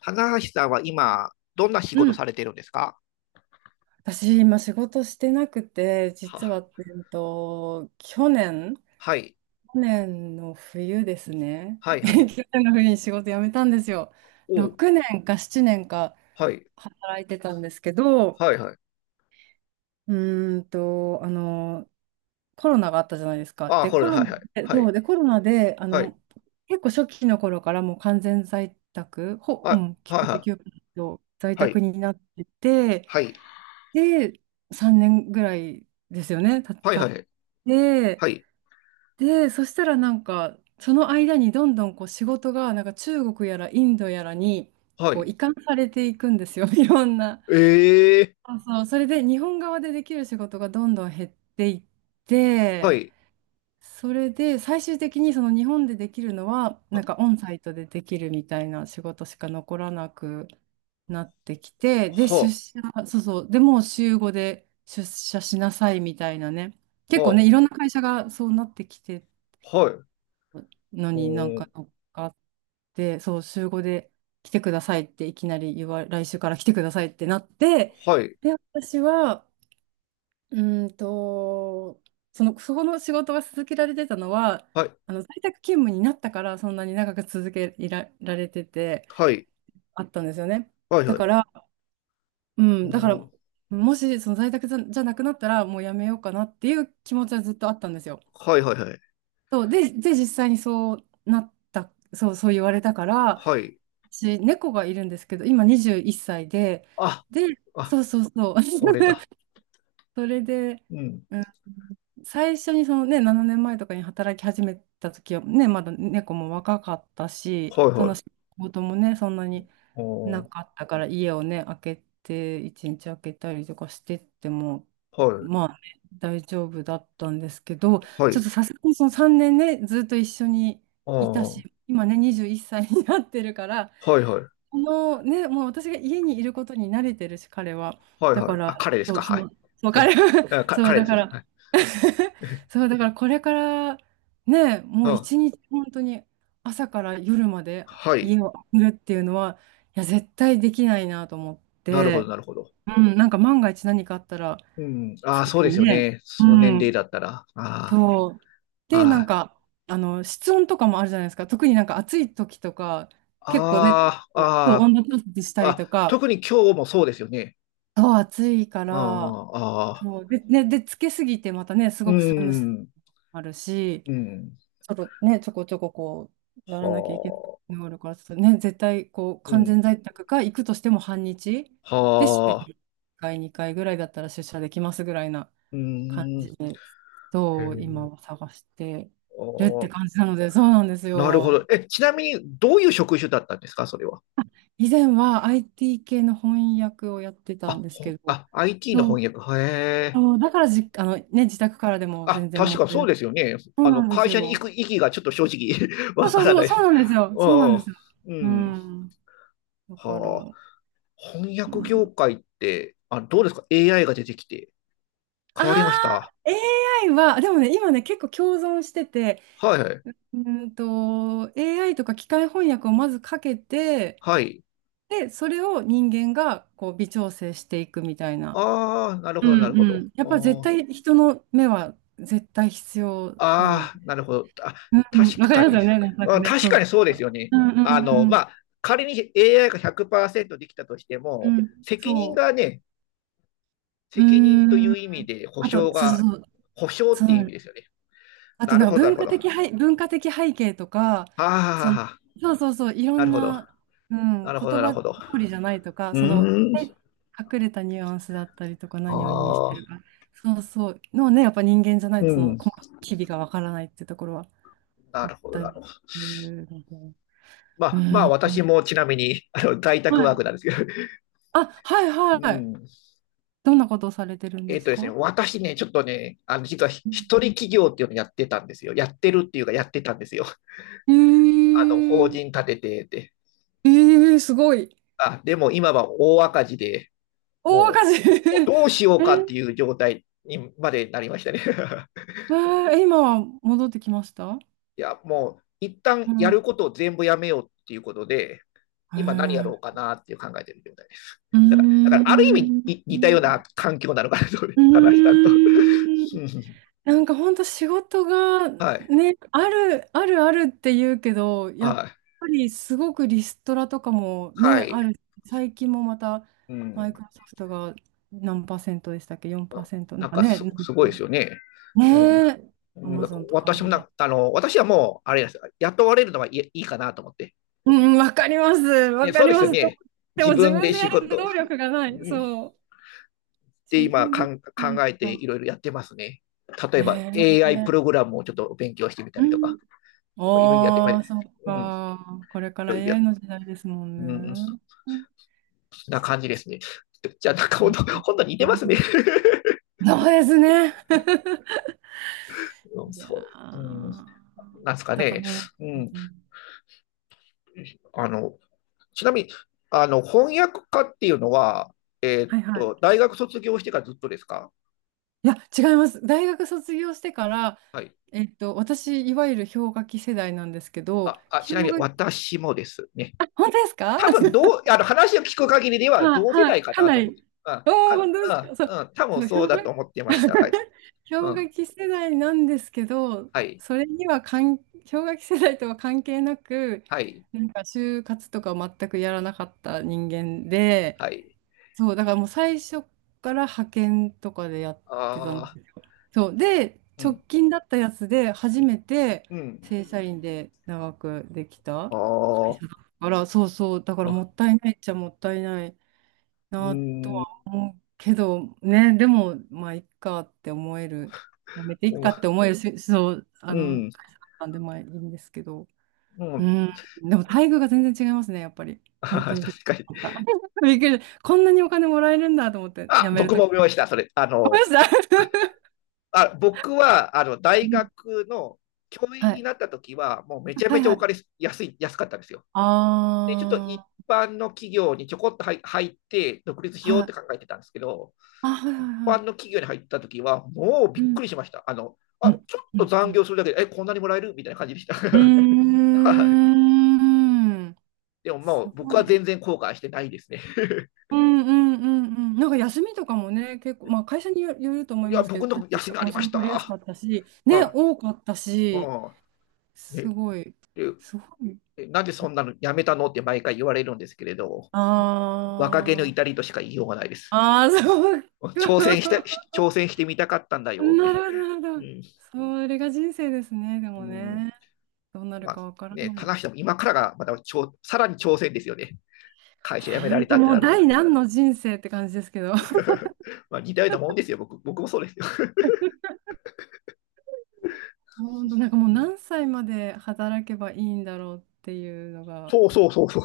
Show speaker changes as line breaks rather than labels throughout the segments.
棚橋さんは今、どんな仕
う
事
ん、
されてるんですか？
私、今仕事してなくて、実
は、
は、えっと、去年、
はい、
去年の冬ですね。
は い、はい。
去年の冬に仕事辞めたんですよ。
おう、
6年か7年か
はい、
働いてたんですけど、
はい、はい。
うーんと、あの、コロナがあったじゃないですか。
ああ、
で、
これ
コ
だ、
ロ
は
ナ
い、はい、
で、
はい、はい、
結構初期の頃からもう完全在宅、うん、
はい、
99%在
は
宅
い、
になってて、
はい、
で、3年ぐらいですよね、
はい、
た
はい、
っ
はい、
て、
はい、
で、そしたらなんか、その間にどんどんこう仕事が、なんか中国やらインドやらに、
は
こう
い。
移管されていくんですよ、いろんな。
ええ
そうそう、それで日本側でできる仕事がどんどん減っていっ
は
て、
い、
それで最終的にその日本でできるのはな
は、
んかオンサイトでできるみたいな仕事しか残らなくなってきて、で、出
は、
社、そうそうで、もう週5で出社しなさいみたいなね。結構ね、
は、
いろんな会社がそうなってきてる
はい、う
の
ー
に、なんか
ん、
乗っかって、そう週5で来てくださいっていきなり来週から来てくださいってなって、
はい、
で、私は、うーんと、その、そこの仕事が続けられてたのは、
はい、
あの在宅勤務になったから、そんなに長く続けら、られてて、
はい、
あったんですよね。
はい、
だ
はい、
か
う
ら、う
ー
ん、だから、
ん、
もしその在宅じゃなくなったら、もうやめようかなっていう気持ちはずっとあったんですよ。
はい、はい、はい、
そう、で、実際にそうなった、そう、そう言われたから、
はい。
私、猫がいるんですけど、今21歳で、
あ、
で、
あ、
そうそうそう、
これ だ。
それで、
うん、
う最初にそのね、7年前とかに働き始めた時はね、まだ猫も若かったし、
はい、
その
はい、
仕事もね、そんなに
うー
な
ん、
かったから、家をね、開けて、一日開けたりとかしてっても、
はい、
まあね、大丈夫だったんですけど、
は
ちょっ
い、
とさすがにその3年ね、ずっと一緒に
あ
いた
あ、
し、今ね、21歳になってるから、
はいはい。
このね、もう私が家にいることに慣れてるし、彼は。
はい
だ
は
か
い。あ、
ら、
彼です
そ
か。
う、
はい。
そう、そう
うん。
彼は、
あ、
そう、
彼
だ
です
か
よ。は
ら、
い。
そう、だからこれからね、も
う
う
ん。
一日本当に朝から夜まで
はい。
家を空けるっていうのは、いや、絶対できないなと思っ
なるほど、
て、
なるほど。
うん、なんか万が一何かあったら、
うん。あ
す
あ、そう
ぐ
です
に
よ
ね、
ね。
う
その年齢
ん、
だったら。あ、
そう。で、なん
あ
か、室温とかもあるじゃないですか。特になんか暑い時とか、結構ね、
あ、
そう
ああ、
温度調節したりと
あ
か、
特に今日もそうですよね。
そう、暑いか
あ
ら、
あ、ああ、
そう、で、ね、で、つけすぎてまたね、す
う
ごく寒さも
ん、
あるし、
うん。
ちょこちょここう、やらなきゃいけな
は
いの
あ、
があるから、ちょっとね、絶対こう、
う
完
ん。
全在宅か、行くとしても半日で、週に
はあ、
1回、2回ぐらいだったら出社できますぐらいな
う
感
ん。
じ
へ
で、そう今は
え。
探して
あ
るって
あ、
感じなので、そうなんです
なるほど。
よ。
え、ちなみに、どういう職種だったんですか、それは。
以前は IT 系の翻訳をやってたんですけど、
IT の
そう、
翻訳。へえ。
そうだからあのね、自宅からでも
あ、
全然
確
問
か
題
そう
なく。
ですよね。
そうなんです
会
よ。
社に行く意義がちょっと正直
そう
わ
そ
から
うそ
な
う、
い
そ
です。
うなんですよ。
う
そうなんで
ん。
すよ。
う
う
ん。
ん。だから、
はあ。翻
う
訳業
ん、
界って、どうですか？ AI が出てきて。
あ
変
あ、
わりました。
AI は、でもね、今ね、結構共存してて、
はいはい。
AI とか機械翻訳をまずかけて、
はい。
で、それを人間がこう微調整していくみたいな。
ああ、なる
う
ほど、
ん
なるほ
うん。やっぱ絶
ど。
対人の目は絶対必要なの
あ
で。
あー、なるほど。あ、
うんう
確
ん、わかり
か
ます
に。
よね、なん
う
か
ん、
ね、
確
そう
か
そ
にそうです
う。
よね。
うんう
ま
ん
あ、仮に AI が100%できたとして
う
も、
ん。うん、
責任
そ
がね、
う。う
責任とい
ーん。
う意味で保
あと、
証
そうそう
が、
そう。
保証っ
そ
ていう意味
う
ですよね。
あと
なる
な
ほ
んか
ど、なるほど。は
文化的背景とか、
あ、はあ
その、
はあ、
そうそうそう、いろ
な
ん
るほど。
な、う
な
ん、言
るほど、なる
葉
ほ
通
ど。
りじゃないとか、
う
その、
ー
え
ん。
隠れたニュアンスだったりとか、
あ
何を意味して
あ、
るか、そうそう、のね、やっぱ人間じゃな
う
いと、その、
ん。
細かい機微がわからないってところは
な
あっ
るほど、
た
なるほ
り
ど。
するので。
ま
う
あ、まあ、
ん。
私もちなみに、在宅
は
ワー
い。
クなんですけど。
あ、はい、
う
はい。
ん。
どんなことをされてるん
え
で
っ
す
とですね、
か？
私ね、ちょっとね、実は
う
一
ん。
人企業っていうのやってたんですよ。やってるっていうか、やってたんですよ。
えー、
法人立ててて。
えー、すごい。
あ、でも今は大赤字で、
大
も
赤字。
もう どうしよう
え
かっ
ー
ていう状態にまでなりましたね。
えー、今は戻ってきました？
いや、もう、一旦
う
や
ん。
ることを全部やめようっていうことで、
へ
今何や
え。
ろうかなっていう考えてる状態です。
うー
だからある意味
ん。
に似たような環境なのかなと、
う
話したと。
ーん。なんか本当仕事が
はい、
ね、あるあるって言うけど、
は
やっ
い、
ぱりすごくリストラとかも
は
ね、
い。
ある。最近もまた
う
マ
ん、
イクロソフトが何パーセントでしたっけ？ 4% なん
なん
か
か
ね、
すごいですよね。う
ねえ、ア
ん、
マ
だか
ゾ
ら
ンとか
私も
も
なあの、私はもう、あれです、雇われるのはい、いいかなと思って。
うん、うん、わかります。わ
ね、
か
そう
り
です
ま
よ
す。でも、
ね。自
自
分
分
で
で
仕
やる
事、
能力がない。そう。
で、
自
今
分で
考
作るし
えてい
か。
ろいろやってますね。例え
へ
ば
え。
AI プログラムをちょっと勉強してみた
う
りとか、
ん。
いろいろやってま
あ
い
あ、そっ
うん、い
か。これか
ろ
ら
いろやっ
AI
て、
の時代ですもん
うん、
ね。うん、
な
そ
感じですね。じゃあ、なんか
う
本
ん、
当、本当似
う
てますね。
ん、そうですね。
うん、
いや
そう、うん、なん
ー、
ですか
だか
ね。
ら、
うん。
うん、
あの、ちなみに、翻訳家っていうのは、
はい、はい。
大学卒業してからずっとですか？
いや、違います。大学卒業してから、
はい。
私、いわゆる氷河期世代なんですけど、
ち
氷
なみに
河期、
私もですね。
あ、本当ですか？
多分あの話を聞く限りでは
はい、
同世
はい、
代か
か
な
な
と思って、
り。
うん
おお、
か
本当ですか。そ
う
う、
んうん、多分
そう、
そうだと思ってました。はい。う
氷河
ん、
期世代なんですけど、
はい。
それには氷河期世代とは関係なく、
はい。
なんか就活とか全くやらなかった人間で、
はい。
そう、だからもう最初から派遣とかでやってたの。
ああ、
そう、で、
う
直
ん。
近だったやつで初めて
うん。
正社員で長くできた
あ
会
あ、
社だから、そうそう、だからもっ
う
たいないっちゃもったいない
ん。
なと、
うん。
けど、ね、でも、まあ、いっかって思える、やめていっかって思えるし、そう、
う
あの、
ん。
会社だったんで、まあ、いいんですけど、
う
う
ん。
ん、でも、待遇が全然違いますね、やっぱり。本
あ
当
ー
にびっ
確かに。
くりした。びっくりした。こんなにお金もらえるんだと思って、辞
あ、
める
僕
と
も
き。
思いました、それ。
ごめんいました。
あ、僕は、
う
大
ん、
学の教員
は
に
い。
なった時は、もうめちゃ
は
め
い、
ちゃ
は
お
い。
金安かったんですよ。で、ちょっと一
あ
般の企業にちょこっと入って、独立し
あ、
ようっ
は
て
い。
考えてたんですけど、
あ、はい、は
一
い、は
般
い。
の企業に入った時は、もうび
う
っく
ん。
りしました。
うん。
ちょっ
う
と
ん。う
残
ん。
業するだけで、こんなにもらえるみたいな感じでした。
うー
はい。
ん、
でもも
す
う僕
ご
は
い。
全然後悔してないですね。
うん、うん、うん、うん。なんか休みとかもね、結構、まあ会社によると思 い
いや、
ますけ
僕
ど、休
の
み
休
と
みあ
かも
り
す
ま
ご
し
い取りやす
た。
かったし、
う
ね、
ん。
多かったし、
うん。
す
ね、
ごい、す
で、
ごい。
なんでそんなのやめたのって毎回言われるんですけれど、若気の
あ
至
ー、
りとしか言いようがないです。
あー、そうか。
挑戦し て、挑戦してみたかったんだ
な
よって。
るほど、なる
う
ほど。
ん、
それが人生ですね、で
う
も
ん
ね。どうなる
まあ
かわから
ね、
な
必
い。
ずしも今からがまたさらに挑戦ですよね。会社辞めら
本
れた
当
って
も
な
う
ると。
第何の人生って感じですけど。
まあ似たようなもんですよ、僕もそうですよ。
本当なんかもう
うん
何歳まで働けばいいんだろうっていうのが。
そうそうそうそう。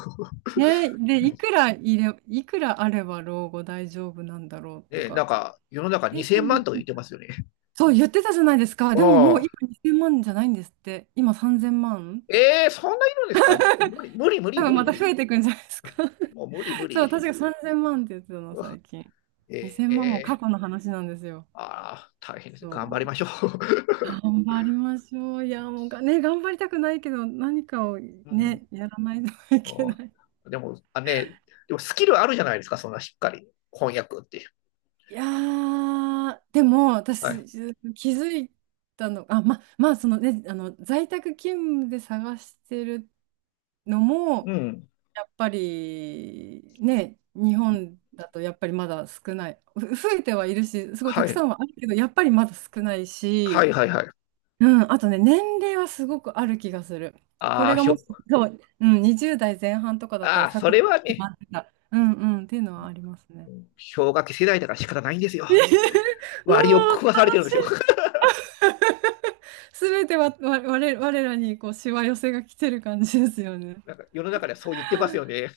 ね、で、いくらあれば老後大丈夫なんだろうと
ね、なん
か。
か世の中
計
2000
算で
万
き
とか
な
言
い。
ってますよね。
そう言ってたじゃないですか。
あ
でももう
あ。
今2000万じゃないんですって。今3000万。
えー、そんないるんですか？無理、無理、無理、
多
無
分
理、
ま
無
た増
理。
えていくんじゃないですか。
もう無理、無
そう、
理。
確か3000万って言ってたの、最近。2000万も過
え
去の話なんですよ。
ー、ああ、大変ですね。
そ
頑張りま
う。
しょう。
頑張りましょう。いや、もうね、頑張りたくないけど、何かを
うん、
ね、やらないといけ
お
ない。
でも、ね、でもスキルあるじゃないですか、そんなしっかり。翻訳って。
いやー、でも
は
私
い。
気づいたの、あ、まあそのね、あの在宅勤務で探してるのも、
うん。
やっぱりね、日本だとやっぱりまだ少ない、増えてはいるし、すごい
は
たく
い。
さんはあるけど、やっぱりまだ少ない
はい
し、
はいはい。
うん、あとね、年齢はすごくある気がする。こ
あ
れ
あ、
が
ひ
も
ょ、
し、そう、うん、20代前半とかだった
あ
ら
あ、
サ
そ
クッ
れ
と
は
決
ね、
まってた。うんうん、っていうのはあります
う
ね。
ん、氷河期世代だから仕方ないんですよ。
もう悲
割を食わされてるんですよ。
しい。すべては、わ、我々、我らにこう、しわ寄せが来てる感じですよね。
なんか世の中ではそう言ってますよね。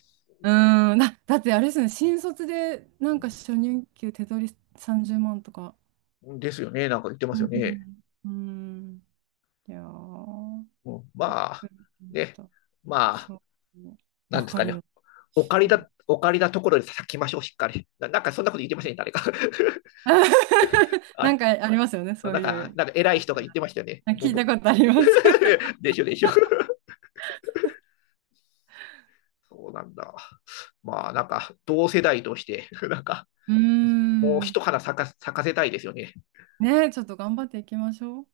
うーん、だってあれですよね、新卒でな
う
んか初任給手取り30万とか。
ん、ですよね。なんか言ってま
う
すよね。
ん。うん。いやー、
うん
びっ
ま
く
あ、
りしまし
ね、
た。
まあ、
そう。
な
わ
んです
か
か
り
ね。
ます。うん。
お借りだところで咲きましょう、しっかり。なんかそんなこと言ってませんね、誰か。
なん
あ
かありますよね、
れ
そう
なん
い
か、
う
なんか偉い
言い
人が
方。
言ってましたよね。もう
聞いた
僕
ことあります。
でしょでしょ。そうなんだ。まあ、なんか、同世代として、なんか、
うー
もう
ん。
一花咲かせたいですよね。
ね、ちょっと頑張っていきましょう。